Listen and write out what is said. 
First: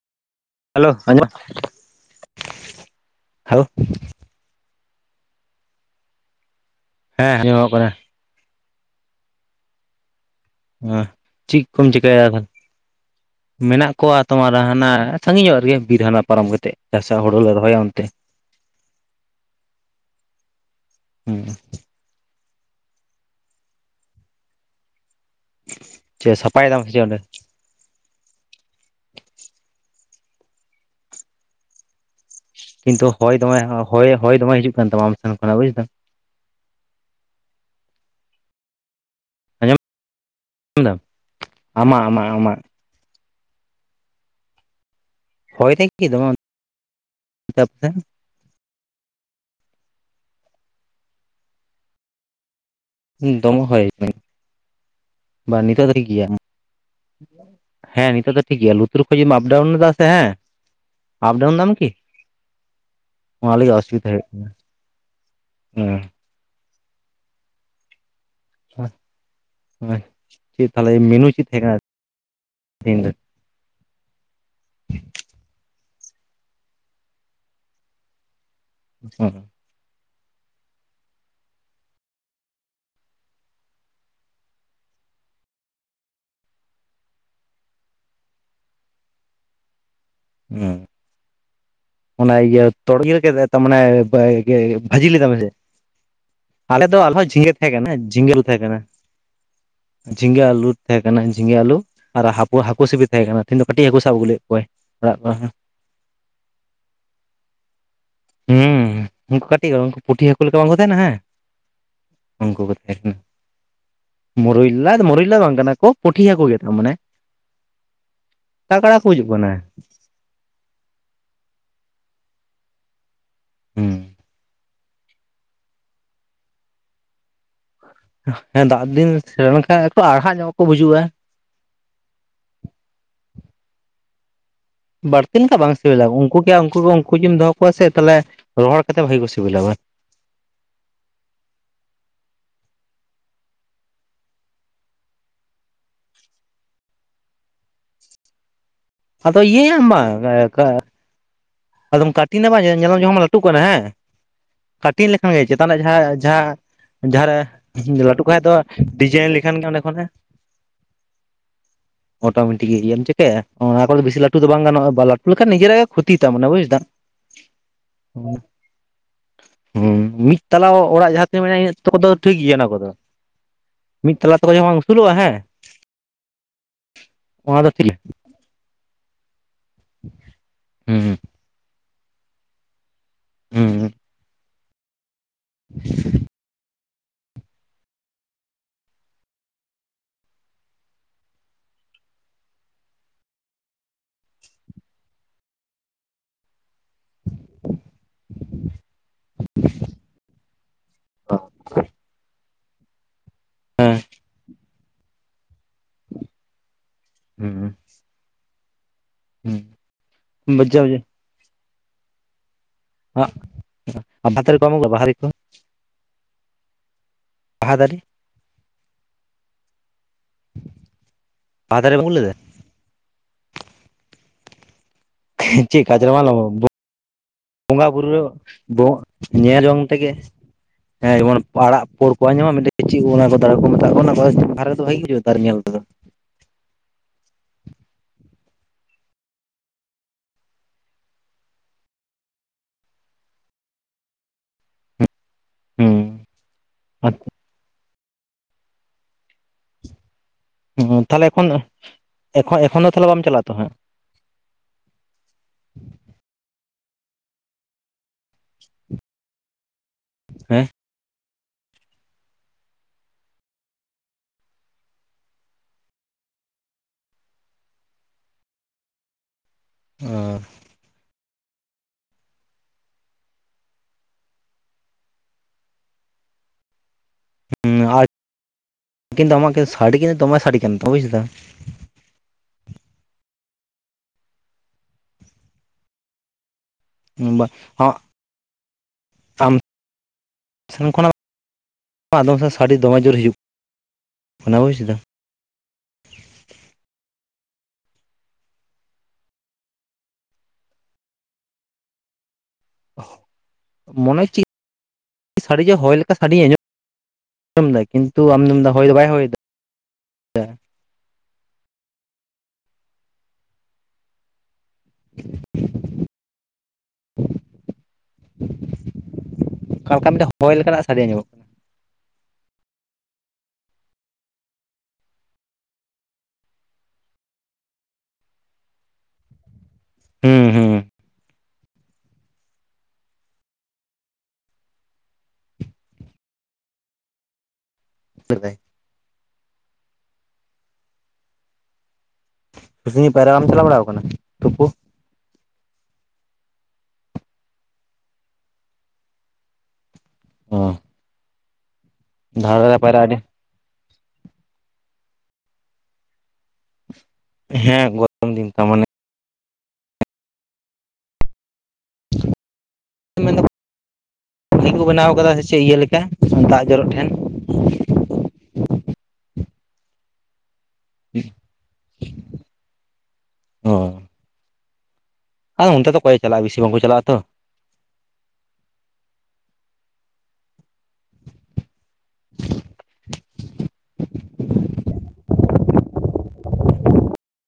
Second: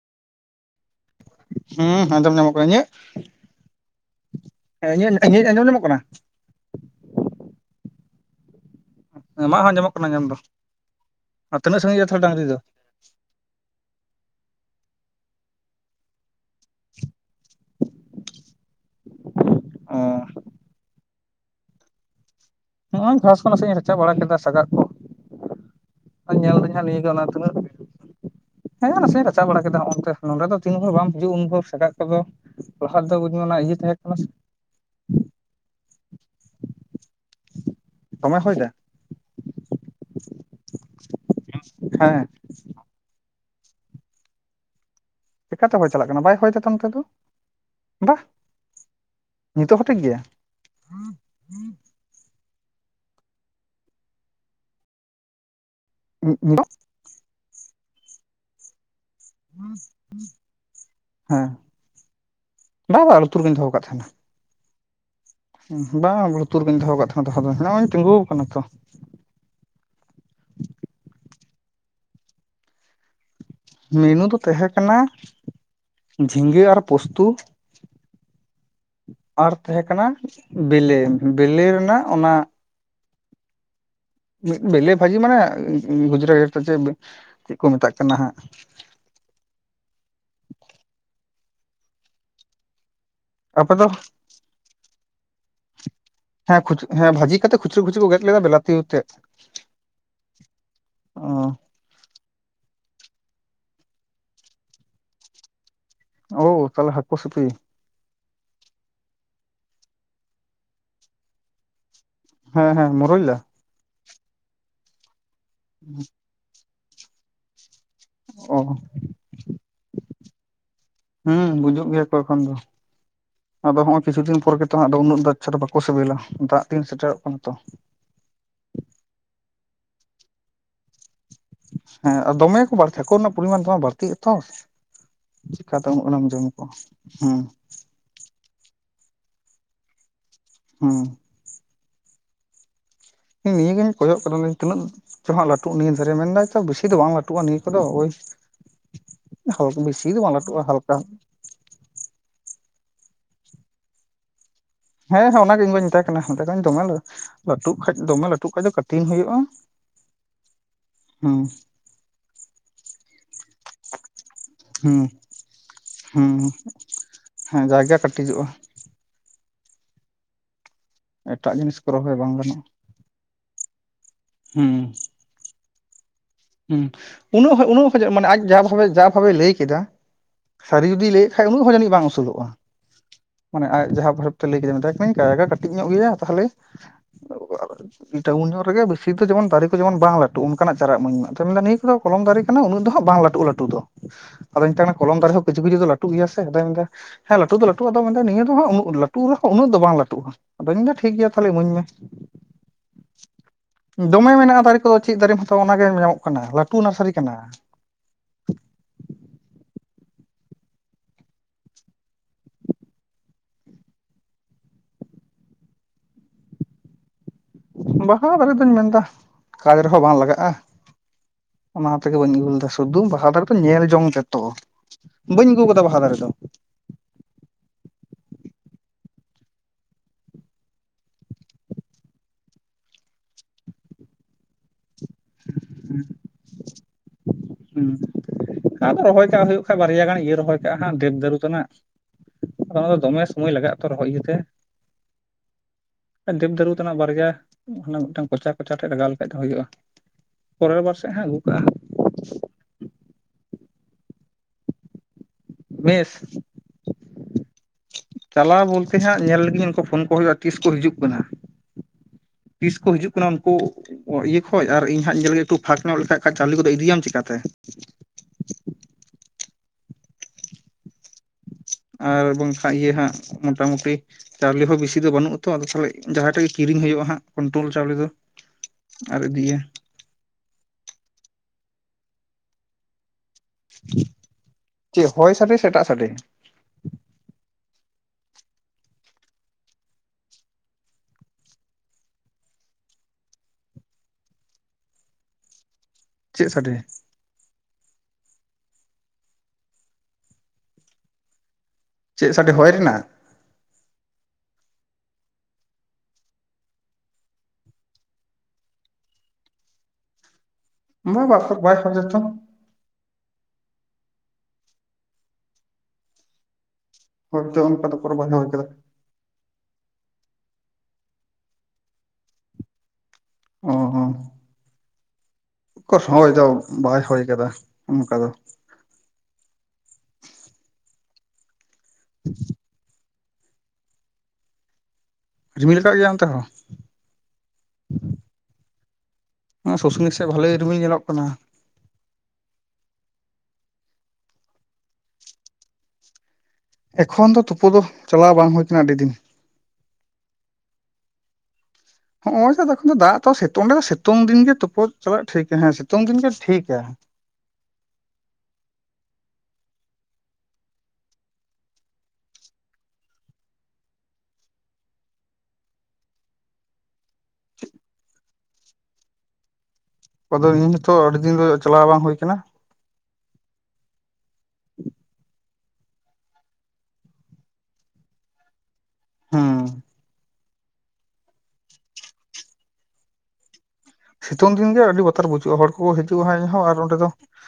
Hello ᱦᱩᱸ ᱟᱸᱡᱚᱢ ᱧᱟᱢᱚᱜ ᱠᱟᱱᱟ᱾ᱤᱧᱟᱹᱜ? ᱦᱮᱣ ᱦᱮᱸ ᱤᱧᱟᱹᱜ ᱤᱧᱟᱹᱜ ᱟᱸᱡᱚᱢ ᱧᱟᱢᱚᱜ ᱠᱟᱱᱟ? ᱦᱮᱸ ᱟᱢᱚᱜ ᱠᱟᱱᱟ᱾ ᱟᱢᱟᱜ ᱦᱚᱸ ᱟᱡᱚᱢᱚᱜ ᱠᱟᱱᱟ ᱟᱡᱚᱢ ᱫᱚ᱾ ᱟᱨ ᱪᱤᱜ ᱛᱤᱱᱟᱹᱜ ᱠᱚᱢ ᱥᱟᱺᱜᱤᱧ ᱛᱟᱦᱚᱞᱮ ᱪᱤᱠᱟᱭᱫᱟ ᱛᱟᱦᱞᱮ? ᱰᱟᱝᱨᱤ ᱫᱚ ᱢᱮᱱᱟᱜ ᱠᱚᱣᱟ ᱛᱳᱢᱟᱨ ᱦᱟᱱᱟ ᱥᱟᱺᱜᱤᱧᱚᱜ ᱨᱮᱜᱮ ᱵᱤᱨ ᱦᱟᱱᱟ ᱯᱟᱨᱚᱢ ᱠᱟ ᱛᱮᱜ ᱡᱟᱥᱟ ᱦᱩᱲᱩ ᱞᱮ ᱨᱚᱦᱚᱭᱟ ᱚᱱᱛᱮ᱾ ᱚ ᱦᱩᱸ ᱦᱚᱜ-ᱚᱭ ᱜᱷᱟᱥ ᱠᱚ ᱱᱟᱥᱮ ᱤᱧ ᱨᱟᱪᱟᱜ ᱵᱟᱲᱟ ᱠᱮᱫᱟ ᱥᱟᱜᱟᱫ ᱠᱚ᱾ ᱪᱮ ᱧᱮᱞ ᱥᱟᱯᱷᱟᱭ ᱫᱟᱹᱧ ᱫᱟᱢ ᱦᱟᱸᱜ ᱥᱮ ᱪᱮᱫ ᱱᱤᱭᱟᱹᱜᱮ ᱚᱸᱰᱮ ᱚᱱᱟ ᱛᱤᱱᱟᱹᱜ ᱦᱮᱸ ᱱᱟᱥᱮᱧ ᱨᱟᱪᱟ ᱵᱟᱲᱟ ᱠᱮᱫᱟ ᱦᱚᱜᱚᱱᱛᱮ ᱱᱚᱸᱰᱮ ᱫᱚ ᱛᱤᱱ ᱵᱷᱳᱨ ᱵᱟᱢ ᱦᱤᱡᱩᱜ ᱩᱱ ᱵᱷᱳᱨ ᱥᱟᱜᱟᱜ ᱠᱚᱫᱚ ᱞᱟᱦᱟ ᱠᱤᱱᱛᱩ ᱛᱮᱫᱚ ᱵᱩᱡᱽ ᱦᱚᱭ ᱢᱮ ᱚᱱᱟ ᱫᱚᱢᱮ ᱤᱭᱟᱹ ᱛᱟᱦᱮᱸ ᱦᱚᱭ ᱠᱟᱱᱟ ᱥᱮ ᱦᱚᱭ ᱫᱚᱢᱮ ᱦᱤᱡᱩᱜ ᱠᱟᱱ ᱛᱟᱢᱟ ᱟᱢ ᱫᱮᱱ ᱠᱷᱚᱱᱟᱜ ᱵᱩᱡ ᱫᱟᱢ᱾ ᱫᱚᱢᱮ ᱦᱚᱭ ᱫᱟ? ᱟᱸᱡᱚᱢ ᱫᱟᱢ ᱟᱢᱟᱜ ᱦᱮᱸ ᱟᱢᱟᱜ ᱟᱢᱟᱜ ᱪᱤᱠᱟᱛᱮ ᱫᱟᱭ ᱦᱚᱭ ᱠᱤ ᱪᱟᱞᱟᱜ ᱠᱟᱱᱟ? ᱫᱚᱢᱮ ᱵᱟᱭ ᱦᱚᱭ ᱫᱟ ᱛᱚ ᱱᱚᱱᱛᱮ ᱚᱱᱛᱮ ᱟᱯᱮ ᱥᱮᱱ? ᱫᱚ᱾ᱵᱟ ᱱᱤᱛᱳᱜ ᱦᱚᱸ ᱴᱷᱤᱠ ᱜᱮᱭᱟ? ᱫᱚᱢᱮ ᱦᱚᱭ ᱢᱮ ᱵᱟ ᱱᱤᱛᱚ ᱫᱚ ᱴᱷᱤᱠ ᱜᱮᱭᱟ᱾ ᱱᱤᱛᱚᱜ ᱦᱮᱸ ᱱᱤᱛᱳᱜ ᱫᱚ ᱴᱷᱤᱠ ᱜᱮᱭᱟ ᱞᱩᱛᱩᱨ ᱠᱷᱚᱡᱮᱢ ᱟᱯᱰᱟᱣᱩᱱ ᱞᱮᱫ ᱫᱟ ᱥᱮ ᱦᱮᱸ ᱟᱯᱰᱟᱣᱩᱱ ᱫᱟᱢ ᱠᱤ? ᱵᱟ ᱵᱟᱝ ᱞᱩᱛᱩᱨ ᱨᱮᱜᱮᱧ ᱫᱚᱦᱚᱶ ᱠᱟᱫ ᱪᱤ ᱛᱮ ᱦᱩᱭᱩᱜ ᱠᱟᱱᱟ? ᱵᱟᱝᱟ ᱞᱩᱛᱩᱨ ᱨᱤᱜᱤᱧ ᱫᱚᱦᱚᱣ ᱠᱟᱫ ᱛᱟᱦᱮᱱᱟ ᱫᱚᱦᱚ ᱫᱚ ᱱᱚᱜᱚᱧ ᱛᱤᱸᱜᱩᱣ ᱠᱟᱱᱟ ᱛᱚ᱾ ᱪᱮᱫ ᱛᱟᱦᱞᱮ ᱢᱮᱱᱩ ᱪᱮᱫ ᱛᱟᱦᱮᱸ ᱠᱟᱱᱟ ᱛᱮᱦᱮᱧ ᱫᱚ? ᱢᱮᱱᱩ ᱫᱚ ᱛᱟᱦᱮᱸ ᱠᱟᱱᱟ ᱡᱷᱤᱸᱜᱟᱹ ᱟᱨ ᱯᱳᱥᱛᱩ ᱦᱩᱸ ᱟᱨ ᱛᱟᱦᱮᱸ ᱠᱟᱱᱟ ᱵᱮᱞᱮ ᱵᱮᱞᱮ ᱨᱮᱱᱟᱜ ᱚᱱᱟ ᱢᱤᱫ ᱵᱮᱞᱮ ᱵᱷᱟᱡᱤ ᱢᱟᱱᱮ ᱜᱩᱡᱽᱨᱟ. ᱪᱮᱫ ᱪᱮᱜ ᱠᱚ ᱢᱮᱛᱟᱜ ᱠᱟᱱᱟ ᱦᱟᱸᱜ [unintelligible] ᱚᱱᱮ ᱤᱭᱟᱹ ᱛᱚᱲ [unintelligible] ᱠᱟᱛᱮ ᱛᱟᱨ ᱟᱯᱮ ᱢᱟᱱᱮ ᱫᱚ ᱵᱷᱟᱹᱡᱤ ᱞᱮᱫᱟᱢ ᱥᱮ ᱦᱮᱸ ᱠᱷᱩᱪ ᱟᱞᱮ ᱫᱚ ᱦᱮᱸ ᱟᱞᱦᱚᱸ ᱵᱷᱟᱹᱡᱤ ᱡᱷᱤᱸᱜᱟᱹ ᱠᱟᱛᱮ ᱛᱟᱦᱮᱸ ᱠᱷᱩᱪᱨᱟᱹ ᱠᱟᱱᱟ ᱠᱷᱩᱪᱨᱟᱹ ᱠᱚ ᱜᱮᱫ ᱡᱷᱤᱸᱜᱟᱹ ᱞᱮᱫᱟ ᱟᱞᱩ ᱛᱟᱦᱮᱸ ᱵᱮᱞᱟᱛᱤ ᱠᱟᱱᱟ᱾ ᱟᱛᱮᱫ ᱡᱷᱤᱸᱜᱟᱹ ᱟᱹᱞᱩ ᱛᱮᱦᱮᱸ ᱠᱟᱱᱟ ᱡᱷᱤᱸᱜᱟᱹ ᱟᱹᱞᱩ᱾ ᱟᱨ ᱦᱟᱹᱠᱩ ᱦᱟᱹᱠᱩ ᱥᱤᱯᱤ ᱛᱟᱦᱮᱸ ᱠᱟᱱᱟ ᱛᱮᱦᱤᱧ ᱫᱚ ᱠᱟᱹᱴᱤᱡ ᱦᱟᱹᱠᱩ ᱥᱟᱵ ᱟᱹᱜᱩ ᱞᱮᱫ ᱠᱚᱣᱟᱭ ᱚᱲᱟᱜᱼᱼ ᱳ ᱛᱟᱦᱚᱞᱮ ᱦᱠᱩ ᱥᱩᱯᱤ᱾ ᱦᱩᱸ ᱩᱱᱠᱩ ᱠᱟᱹᱴᱤᱡ ᱩᱱᱠᱩ ᱯᱩᱴᱷᱤ ᱦᱟᱹᱠᱩ ᱞᱮᱠᱟ ᱵᱟᱝᱠᱚ ᱛᱟᱦᱮᱱᱟ ᱦᱮᱸ ᱩᱱᱠᱩ ᱦᱮᱸ ᱠᱚ ᱦᱮᱸ ᱛᱟᱦᱮᱸᱠᱟᱱᱟ ᱢᱚᱨᱚᱭᱞᱟ ᱢᱩᱨᱩᱭᱞᱟ ᱢᱩᱨᱩᱭᱞᱟ ᱫᱚ ᱵᱟᱝᱼᱼ ᱠᱟᱱᱟ ᱠᱚ ᱯᱩᱴᱷᱤ ᱦᱟᱠᱳ ᱜᱮ ᱛᱚ ᱢᱟᱱᱮᱼᱼ ᱚ ᱠᱟᱱᱟ ᱦᱮᱸ ᱵᱩᱡᱩᱜ ᱜᱮᱭᱟ ᱠᱚ ᱮᱠᱷᱚᱱ ᱫᱚ ᱟᱫᱚ ᱦᱩᱸ ᱦᱚᱸᱜᱼᱚᱭ ᱠᱤᱪᱷᱩ ᱫᱤᱱ ᱯᱚᱨᱜᱮ ᱱᱤᱛ ᱫᱚ ᱩᱱᱟᱹᱜ ᱫᱚ ᱟᱪᱪᱷᱟ ᱫᱚ ᱵᱟᱠᱚ ᱥᱤᱵᱤᱞᱟ ᱫᱟᱜ ᱫᱤᱱ ᱥᱮᱴᱮᱨᱚᱜ ᱠᱟᱱᱟ ᱛᱚ᱾ ᱦᱮᱸ ᱫᱟᱜ ᱫᱤᱱ ᱥᱮᱴᱮᱨ ᱞᱮᱱᱠᱷᱟᱱ ᱜᱮ ᱦᱟᱬᱦᱟᱜ ᱧᱚᱜ ᱜᱮᱠᱚ ᱵᱩᱡᱩᱜᱼᱟ᱾ ᱦᱮᱸ ᱫᱚᱢᱮ ᱜᱮ ᱠᱚ ᱵᱟᱹᱲᱛᱤᱜᱼᱟ ᱟᱠᱚ ᱨᱮᱱᱟᱜ ᱯᱚᱨᱤᱢᱟᱱ ᱫᱚᱢᱮ ᱵᱟᱹᱲᱛᱤᱜᱼᱟ ᱛᱚ ᱵᱟᱹᱲᱛᱤ ᱞᱮᱠᱟ ᱵᱟᱝ ᱪᱤᱠᱟᱛᱮ ᱥᱤᱵᱤᱞᱟ ᱩᱱᱟᱹᱜ ᱮᱢ ᱩᱱᱠᱩ ᱡᱚᱢ ᱜᱮ ᱠᱚᱣᱟ ᱩᱱᱠᱩ ᱩᱱᱠᱩ ᱡᱮᱢ ᱦᱩᱸ ᱫᱚᱦᱚ ᱠᱚᱣᱟ ᱥᱮ ᱛᱟᱦᱚᱞᱮ ᱨᱚᱦᱚᱲ ᱠᱟᱛᱮ ᱵᱷᱟᱜᱤ ᱠᱚ ᱥᱤᱵᱤᱞᱟ᱾ ᱦᱩᱸ ᱱᱤᱭᱟᱹᱜ ᱜᱮᱧ ᱦᱟᱸᱜ ᱠᱚᱡᱚᱜ ᱠᱟᱫᱟᱞᱤᱧ ᱛᱤᱱᱟᱹᱜᱼᱼ ᱦᱟᱸᱜ ᱞᱟᱹᱴᱩᱜ ᱱᱤᱭᱟᱹ ᱫᱷᱟᱨᱮ ᱢᱮᱱᱫᱟᱭ ᱛᱚ ᱵᱮᱥᱤ ᱫᱚ ᱵᱟᱝ ᱞᱟᱹᱴᱩᱜᱼᱟ ᱱᱤᱭᱟᱹ ᱠᱚᱫᱚ ᱳᱭ ᱟᱫᱚ ᱦᱳᱭ ᱤᱭᱟᱹᱭᱟᱢ ᱵᱮᱥᱤ ᱫᱚ ᱵᱟᱝ ᱞᱟ. ᱴᱩᱜᱼᱟ ᱦᱟᱞᱠᱟ ᱟᱫᱚᱢ ᱠᱟᱹᱴᱤᱱᱟ ᱵᱟᱝ ᱧᱮᱞ ᱡᱚᱠᱷᱱ ᱞᱟᱹᱴᱩᱜ ᱠᱟᱱᱟ ᱦᱮᱸ ᱠᱟᱴᱤᱝ ᱦᱮᱸ ᱞᱮᱠᱷᱟᱱ ᱦᱮᱸ ᱜᱮ ᱚᱱᱟᱜᱮ ᱪᱮᱛᱟᱱ ᱤᱧ ᱨᱮ ᱜᱚᱧ ᱡᱟᱦᱟᱸ ᱢᱮᱛᱟᱭ ᱠᱟᱱᱟ ᱢᱮᱛᱟᱭ ᱠᱟᱹᱱᱟᱹᱧ ᱫᱚᱢᱮ ᱡᱟᱦᱟᱸ ᱡᱟᱦᱟᱸᱨᱮ ᱞᱟᱹᱴᱩᱜ ᱠᱷᱟᱡ ᱞᱟᱹᱴᱩ ᱫᱚᱢᱮ ᱠᱷᱟᱱ ᱫᱚ ᱞᱟᱹᱴᱩᱜ ᱠᱷᱟᱡ ᱠᱟᱹᱴᱤᱱ ᱰᱤᱡᱟᱭᱤᱱ ᱞᱮᱠᱷᱟᱱ ᱜᱮ ᱚᱸᱰᱮ ᱠᱷᱚᱱ ᱦᱟᱜ [inaudible] ᱦᱮᱸ ᱚᱴᱳᱢᱮᱴᱤᱠ ᱜᱮ ᱤᱭᱟᱹ ᱮᱢ ᱪᱤᱠᱟ. ᱭᱟ ᱚᱱᱟ ᱠᱚᱫᱚ ᱵᱤᱥᱤ ᱞᱟᱹᱴᱩ ᱫᱚ ᱵᱟᱝ ᱜᱟᱱᱚᱜᱼᱟ ᱦᱩᱸ ᱞᱟᱹᱴᱩ ᱞᱮᱠᱷᱟᱱ ᱱᱤᱡᱮᱨᱟᱜ ᱜᱮ ᱠᱷᱚᱛᱤ ᱦᱩᱸ ᱛᱟᱢᱟᱱᱮ ᱵᱩᱡ ᱫᱟᱢ ᱦᱮᱸ ᱡᱟᱭᱜᱟ ᱠᱟᱹᱴᱤᱡᱚᱜᱼᱟ᱾ ᱦᱮᱸ ᱢᱤᱫ ᱛᱟᱞᱟ ᱚᱲᱟᱜ ᱡᱟᱦᱟᱸᱛᱤᱱᱟᱹ ᱮᱴᱟᱜ ᱢᱮᱱᱟ ᱡᱤᱱᱤᱥ ᱠᱚ ᱤᱱᱟᱹᱫᱚ ᱨᱚᱦᱚᱭ ᱵᱟᱝ ᱴᱷᱤᱠ ᱜᱮᱭᱟ ᱜᱟᱱᱚᱜᱼᱟ ᱚᱱᱟ ᱠᱚᱫᱚ᱾ ᱢᱤᱫ ᱛᱟᱞᱟ ᱛᱠᱫᱚ ᱡᱮ ᱵᱟᱝ ᱟᱹᱥᱩᱞᱚᱜᱼᱟ ᱦᱮᱸᱼᱼ ᱦᱩ ᱩᱱᱟᱹᱜ ᱦᱚᱭ ᱴᱷᱤᱠ ᱩᱱᱟᱹᱜ ᱢᱟᱱᱮ ᱟᱡ ᱡᱟ ᱵᱷᱟᱵᱮ ᱡᱟ ᱵᱷᱟᱵᱮ ᱞᱟᱹᱭ ᱠᱮᱫᱟ ᱥᱟᱹᱨᱤ ᱡᱩᱫᱤ ᱦᱩᱸ ᱞᱟᱹᱭᱼᱼ ᱠᱷᱟᱡ ᱩᱱᱟᱹᱜ ᱦᱚᱸ ᱡᱟᱹᱱᱤᱡ ᱵᱟᱝ ᱟᱹᱥᱩᱞᱚᱜᱼᱟ ᱢᱟᱱᱮ ᱟᱡ ᱦᱩᱸ ᱡᱟᱦᱟᱸ ᱵᱷᱟᱵ ᱛᱮ ᱞᱟᱹᱭ ᱠᱮᱫᱭ ᱢᱮᱛᱟᱭ ᱠᱟᱱᱟᱹᱧᱼᱼ ᱡᱟᱭᱜᱟ ᱠᱟᱹᱴᱤᱡ ᱧᱚᱜ ᱜᱮᱭᱟ ᱛᱟᱦᱚᱞᱮᱼᱼ ᱴᱟᱣᱩᱱ ᱧᱚᱜ ᱨᱮᱜᱮ ᱵᱮᱥᱤ ᱫᱚ ᱡᱮᱢᱚᱱ ᱫᱟᱨᱮ ᱠᱚ ᱡᱮᱢᱚᱱ ᱵᱟᱝ ᱞᱟᱹᱴᱩᱜ ᱚᱱᱠᱟᱱᱟᱜ ᱪᱟᱨᱟᱜ ᱤᱢᱟᱹᱧ ᱢᱮ ᱟᱫᱼᱼ ᱢᱮᱱ ᱮᱫᱟ ᱱᱤᱭᱟᱹ ᱠᱚᱫᱚ ᱠᱚᱞᱚᱢ ᱫᱟᱨᱮ ᱠᱟᱱᱟ ᱩᱱᱟᱹᱜ ᱫᱚ ᱦᱟᱸ ᱵᱟᱝ ᱞᱟᱹᱴᱩᱜᱼᱟ ᱞᱟᱹᱴᱩ ᱫᱚ᱾ ᱟᱫᱚᱧ ᱢᱮᱛᱟᱭ ᱠᱟᱱᱟ ᱠᱞᱚᱢ ᱫᱟᱨᱮ ᱦᱚᱸ ᱠᱤᱪᱩ ᱠᱤᱪᱷᱩ ᱫᱚ ᱞᱟᱹᱴᱩᱜ ᱜᱮᱭᱟ ᱥᱮ ᱟᱫᱚᱧ ᱢᱮᱱ ᱮᱫᱟᱼᱼ ᱦᱮᱸ ᱞᱟᱹᱴᱩ ᱫᱚ ᱞᱟᱹᱴᱩᱜᱼᱟ ᱟᱫᱚ ᱢᱮᱱᱫᱟ ᱱᱤᱭᱟᱹ ᱫᱚ ᱦᱟᱜ ᱞᱟᱹᱩᱜ ᱨᱮᱦᱚᱸ ᱩᱱᱟᱹᱜ ᱫᱚ ᱵᱟᱝ ᱞᱟᱹᱴᱩᱜᱼᱟ᱾ ᱟᱫᱚᱧ ᱞᱮᱫᱟ ᱴᱷᱤᱠ ᱜᱮᱭᱟ ᱛᱟᱦᱚᱞᱮ ᱤᱢᱟᱹᱧ ᱢᱮ [inaudible] ᱫᱚᱢᱮ ᱢᱮᱱᱟᱜᱼᱟ ᱫᱟᱨᱮ ᱠᱚᱫᱚ ᱪᱮᱫ ᱫᱟᱨᱮᱢ ᱦᱟᱛᱟᱣᱟ ᱚᱱᱟᱜᱮ ᱧᱟᱢᱚᱜ ᱠᱟᱱᱟ ᱞᱟᱹᱴᱩ ᱱᱟᱨᱥᱟᱨᱤᱼᱼ ᱦᱮᱸᱻ ᱦᱩᱸ [inaudible] [unintelligible] ᱵᱟᱦᱟ ᱫᱟᱨᱮ ᱠᱚ ᱵᱟᱦᱟ ᱫᱟᱨᱮ ᱠᱚ ᱫᱟᱨᱮ ᱵᱟᱦᱟ ᱫᱟᱨᱮ ᱫᱚᱩᱧ ᱢᱮᱱᱫᱟ ᱠᱟᱡᱽ ᱨᱮᱦᱚᱸ ᱵᱟᱝ ᱞᱟᱜᱟᱜᱼᱟ᱾ ᱵᱟᱦᱟ ᱚᱱᱟ ᱫᱟᱨᱮ ᱵᱟᱢ ᱛᱮᱜᱮ ᱵᱟᱹᱧ ᱟᱹᱜᱩ ᱞᱮᱫᱟ ᱥᱩᱫᱩ ᱵᱟᱦᱟ ᱫᱟᱨᱮ ᱫᱚ ᱧᱮᱞ ᱡᱚᱝ ᱛᱮᱛᱚ᱾ ᱵᱟᱹᱧ ᱟᱹᱜᱩ ᱪᱮᱫ ᱠᱟᱫᱟ ᱵᱟᱦᱟ ᱠᱟᱡᱨᱮ ᱫᱟᱨᱮ ᱵᱟᱝ ᱫᱚ ᱞᱟᱜᱟᱜ [inaudible] ᱵᱚᱸᱜᱟ ᱵᱩᱨᱩ ᱨᱮ ᱧᱮᱞ ᱡᱚᱝ ᱛᱮᱜᱮᱼᱼ ᱦᱮᱸ ᱡᱮᱢᱚᱱ ᱟᱲᱟᱜ ᱯᱚᱨ ᱠᱚ ᱧᱟᱢᱚᱜ ᱪᱮᱫ ᱚᱱᱟ ᱠᱚ ᱫᱟᱨᱮ ᱠᱚ ᱢᱮᱛᱟᱜ ᱠᱚ ᱚᱱᱟ ᱨᱮᱫᱚ ᱵᱷᱟᱜᱤ ᱜᱮ ᱦᱩᱜᱼᱟ ᱧᱮᱞ ᱛᱮᱫᱚ᱾ ᱦᱮᱸ ᱟᱫᱚ ᱨᱚᱦᱚᱭ ᱠᱟᱜ ᱦᱩᱭᱩᱜ ᱠᱷᱟᱱ ᱵᱟᱨᱭᱟ ᱜᱟᱱ ᱤᱭᱟᱹ ᱨᱚᱦᱚᱭ ᱠᱟᱜᱼᱟ ᱦᱟᱸᱜ ᱫᱮᱵ ᱫᱟᱹᱨᱩ ᱛᱟᱱᱟᱜ ᱟᱫᱚ ᱚᱱᱟ ᱫᱚ ᱫᱚᱢᱮ ᱥᱚᱢᱚᱭ ᱞᱟᱜᱟᱜᱼᱟ ᱛᱚ ᱨᱚᱦᱚᱭ ᱤᱭᱟᱹᱛᱮ ᱫᱮᱵ ᱫᱟᱹᱨᱩ ᱛᱟᱱᱟᱜ ᱵᱟᱨᱭᱟ ᱚᱱᱟ ᱢᱤᱫᱴᱟᱱ ᱠᱚᱪᱟ ᱠᱚᱪᱟ ᱴᱷᱮᱡ ᱞᱟᱜᱟᱣ ᱞᱮᱠᱷᱟᱡ ᱫᱚ ᱦᱩᱭᱩᱜᱼᱟ᱾ ᱯᱚᱨᱮᱨ ᱵᱟᱨ ᱥᱮᱫ ᱦᱟᱸᱜ ᱟᱹᱜᱩ ᱠᱟᱜᱼᱟ᱾ ᱮᱠᱷᱚ ᱮᱠᱷᱚᱱ ᱛᱚ ᱛᱟᱦᱚᱞᱮ ᱵᱟᱢ ᱪᱟᱞᱟᱜ ᱛᱚ ᱦᱟᱸᱜ? ᱵᱮᱥ, ᱪᱟᱞᱟᱣ ᱵᱚᱞᱛᱮ ᱦᱟᱸᱜ ᱧᱮᱞ ᱞᱮᱜᱤᱧ ᱩᱱᱠᱩ ᱯᱷᱳᱱ ᱠᱚ ᱦᱩᱭᱩᱜᱼᱟ ᱛᱤᱥ ᱦᱮᱸ ᱠᱚ ᱦᱤᱡᱩᱜ ᱠᱟᱱᱟ? ᱛᱤᱥ ᱠᱚ ᱦᱤᱡᱩᱜ ᱠᱟᱱᱟ ᱩᱱᱠᱩ? ᱚ ᱤᱭᱟᱹ ᱠᱷᱚᱡ ᱟᱨ ᱤᱧ ᱦᱟᱸᱜ ᱧᱮᱞ ᱜᱮ ᱠᱚ ᱯᱷᱟᱸᱠ ᱧᱚᱜ ᱞᱮᱠᱷᱟᱡ ᱠᱷᱟᱡ ᱪᱟᱣᱞᱤ ᱠᱚᱫᱚ ᱤᱫᱤᱭᱟᱢ ᱪᱤᱠᱟᱛᱮ? ᱚᱸ ᱟᱨ ᱵᱟᱝ ᱠᱷᱟᱡ ᱤᱭᱟᱹ ᱦᱟᱸᱜ ᱢᱚᱴᱟ ᱢᱩᱴᱤ ᱪᱟᱣᱞᱤ ᱦᱚᱸ ᱵᱤᱥᱤ ᱫᱚ ᱵᱟᱹᱱᱩᱜ ᱟᱛᱚ ᱟᱫᱚ ᱛᱟᱦᱮᱞᱮ ᱡᱟᱦᱟᱸ ᱴᱷᱮᱡ ᱜᱮ ᱠᱤᱨᱤᱧ ᱦᱩᱭᱩᱜᱼᱟ ᱦᱟᱸᱜ, ᱯᱚᱱ ᱴᱨᱚᱞ ᱦᱩᱸ ᱪᱟᱣᱞᱮ ᱫᱚ ᱟᱨ ᱤᱫᱤᱭᱟ ᱦᱟᱵᱤ ᱜᱮ ᱫᱚᱢᱮ ᱥᱟᱰᱮᱠᱟᱱ ᱛᱟᱢ ᱵᱩᱡᱽ ᱫᱟᱢ, ᱪᱮᱜ ᱦᱚᱭ ᱥᱟᱰᱮ ᱥᱮ ᱮᱴᱟᱜ ᱥᱟᱰᱮ? ᱩᱸᱻᱵᱟ ᱦᱚᱸᱜ ᱟᱢ ᱥᱮᱱ ᱠᱷᱚᱱ ᱱᱷᱟᱜ ᱟ ᱫᱚᱢ ᱥᱮ ᱥᱟᱰᱮ ᱫᱚᱢᱮ ᱡᱩᱨ ᱦᱤᱡᱩᱜ ᱠᱟᱱᱟ, ᱵᱩᱡᱽ ᱮᱫᱟᱢ᱾ ᱪᱮᱜ ᱥᱟᱰᱮ? ᱪᱮᱜ ᱥᱟᱰᱮ ᱦᱚᱭ ᱨᱮᱱᱟᱜ, ᱢᱚᱱᱮ ᱪᱮᱫ ᱥᱟᱹᱰᱤ ᱡᱮ ᱦᱚᱭ ᱞᱮᱠᱟ ᱥᱟᱰᱤ ᱟᱸᱡᱽᱚᱢ ᱟᱸᱡᱽᱼᱚᱢ ᱮᱫᱟ ᱠᱤᱱᱛᱩ ᱟᱢ ᱫᱚᱢ ᱢᱮᱱ ᱫᱟ ᱦᱚᱭ ᱫᱚ ᱵᱟᱭ ᱦᱚᱭ ᱮᱫᱟ ᱭᱟ, ᱵᱟ ᱵᱟᱝ ᱩᱠ ᱵᱟᱭ ᱯᱷᱮᱵᱽᱡᱮ ᱛᱚ, ᱦᱚᱭ ᱛᱚ ᱚᱱᱠᱟ ᱫᱚ ᱚᱠᱚᱨ ᱵᱟᱭ ᱦᱚᱭ ᱟᱠᱟᱫᱟ᱾ [unintelligible] ᱚᱠᱟ ᱞᱮᱠᱟ ᱢᱮᱫᱴᱟᱜ ᱦᱚᱭ ᱞᱮᱠᱟᱱᱟᱜ ᱥᱟᱰᱮ ᱟᱸᱡᱽᱚᱢᱚᱜ ᱠᱟᱱᱟ᱾ ᱚᱸᱦᱚᱸ, ᱠᱚᱥ ᱦᱚᱭ ᱫᱚ ᱵᱟᱭ ᱦᱚᱭ ᱟᱠᱟᱫᱟ, ᱚᱱᱠᱟ ᱫᱚ᱾ ᱦᱩᱸ ᱦᱩᱸ᱾ [inaudible] ᱨᱤᱢᱤᱞ ᱟᱠᱟᱜ ᱜᱮᱭᱟ ᱚᱱᱛᱮ ᱦᱚᱸ? ᱩᱠᱷᱟᱹᱲ ᱮᱫᱟᱭ, ᱱᱚᱣᱟ ᱥᱩᱥᱱᱤᱠ ᱥᱮᱫ ᱵᱷᱟᱞᱮ ᱨᱤᱢᱤᱞ ᱧᱮᱞᱚᱜ ᱠᱟᱱᱟ, ᱥᱩᱥᱱᱤ ᱯᱟᱭᱨᱟᱢ ᱪᱟᱞᱟᱣ ᱵᱟᱲᱟᱣ ᱟᱠᱟᱱᱟ, ᱛᱩᱯᱩ? ᱮᱠᱷᱚᱱ ᱫᱚ ᱛᱩᱯᱩ ᱫᱚ ᱪᱟᱞᱟᱣ ᱵᱟᱝ ᱦᱩᱭ ᱟᱠᱟᱱᱟ ᱟᱹᱰᱤ ᱫᱤᱱ᱾ ᱦᱩᱸ, ᱦᱚᱸᱜᱼᱚᱸᱭ ᱛᱚ ᱛᱮᱠᱷᱚᱱ ᱫᱚ ᱯᱟᱭᱨᱟ ᱫᱟᱜ ᱟᱹᱰᱤ ᱛᱚ ᱥᱤᱛᱩᱝ ᱨᱮᱜᱮ ᱥᱤᱛᱩᱝ ᱫᱤᱱ ᱜᱮ ᱛᱳᱯᱳ ᱪᱟᱞᱟᱜ ᱴᱷᱤᱠᱼᱟ ᱦᱮᱸ ᱥᱮ, ᱥᱤᱛᱩᱝ ᱫᱤᱱ ᱜᱮ ᱴᱷᱤᱠᱼᱟ᱾ ᱦᱮᱸ ᱜᱚᱨᱚᱢ ᱫᱤᱱ ᱛᱚ ᱢᱟᱱᱮ ᱢᱮᱱ ᱫᱚ [unintelligible] ᱵᱷᱟᱹᱜᱤ ᱜᱮᱠᱚ ᱵᱮᱱᱟᱣ ᱟᱠᱟᱫᱟ ᱥᱮ ᱪᱮᱜ ᱤᱭᱟᱹ ᱞᱮᱠᱟ ᱫᱟᱜ ᱡᱚᱨᱚᱜ ᱴᱷᱮᱸᱱ? ᱟᱫᱚ ᱤᱧ ᱱᱤᱛᱚᱜ ᱟᱹᱰᱤ ᱫᱤᱱ ᱨᱮ ᱪᱟᱞᱟᱣ ᱵᱟᱝ ᱦᱩᱭ ᱟᱠᱟᱱᱟ? ᱚ [inaudible] ᱟᱨ ᱚᱱᱛᱮ ᱫᱚ ᱚᱠᱚᱭ ᱪᱟᱞᱟᱜᱼᱟ ᱵᱮᱥᱤ ᱵᱟᱝᱠᱚ ᱪᱟᱞᱟᱜᱼᱟ ᱛᱚ? ᱦᱩᱸ ᱥᱤᱛᱩᱝ ᱫᱤᱱ ᱜᱮ ᱟᱹᱰᱤ ᱵᱚᱛᱚᱨ ᱵᱩᱡᱽᱼᱚᱜᱼᱟ, ᱦᱚᱲ ᱠᱚᱠᱚ ᱦᱤᱡᱩᱜᱼᱟ ᱤᱧ ᱦᱚᱸ ᱟᱨ ᱚᱸᱰᱮ ᱫᱚ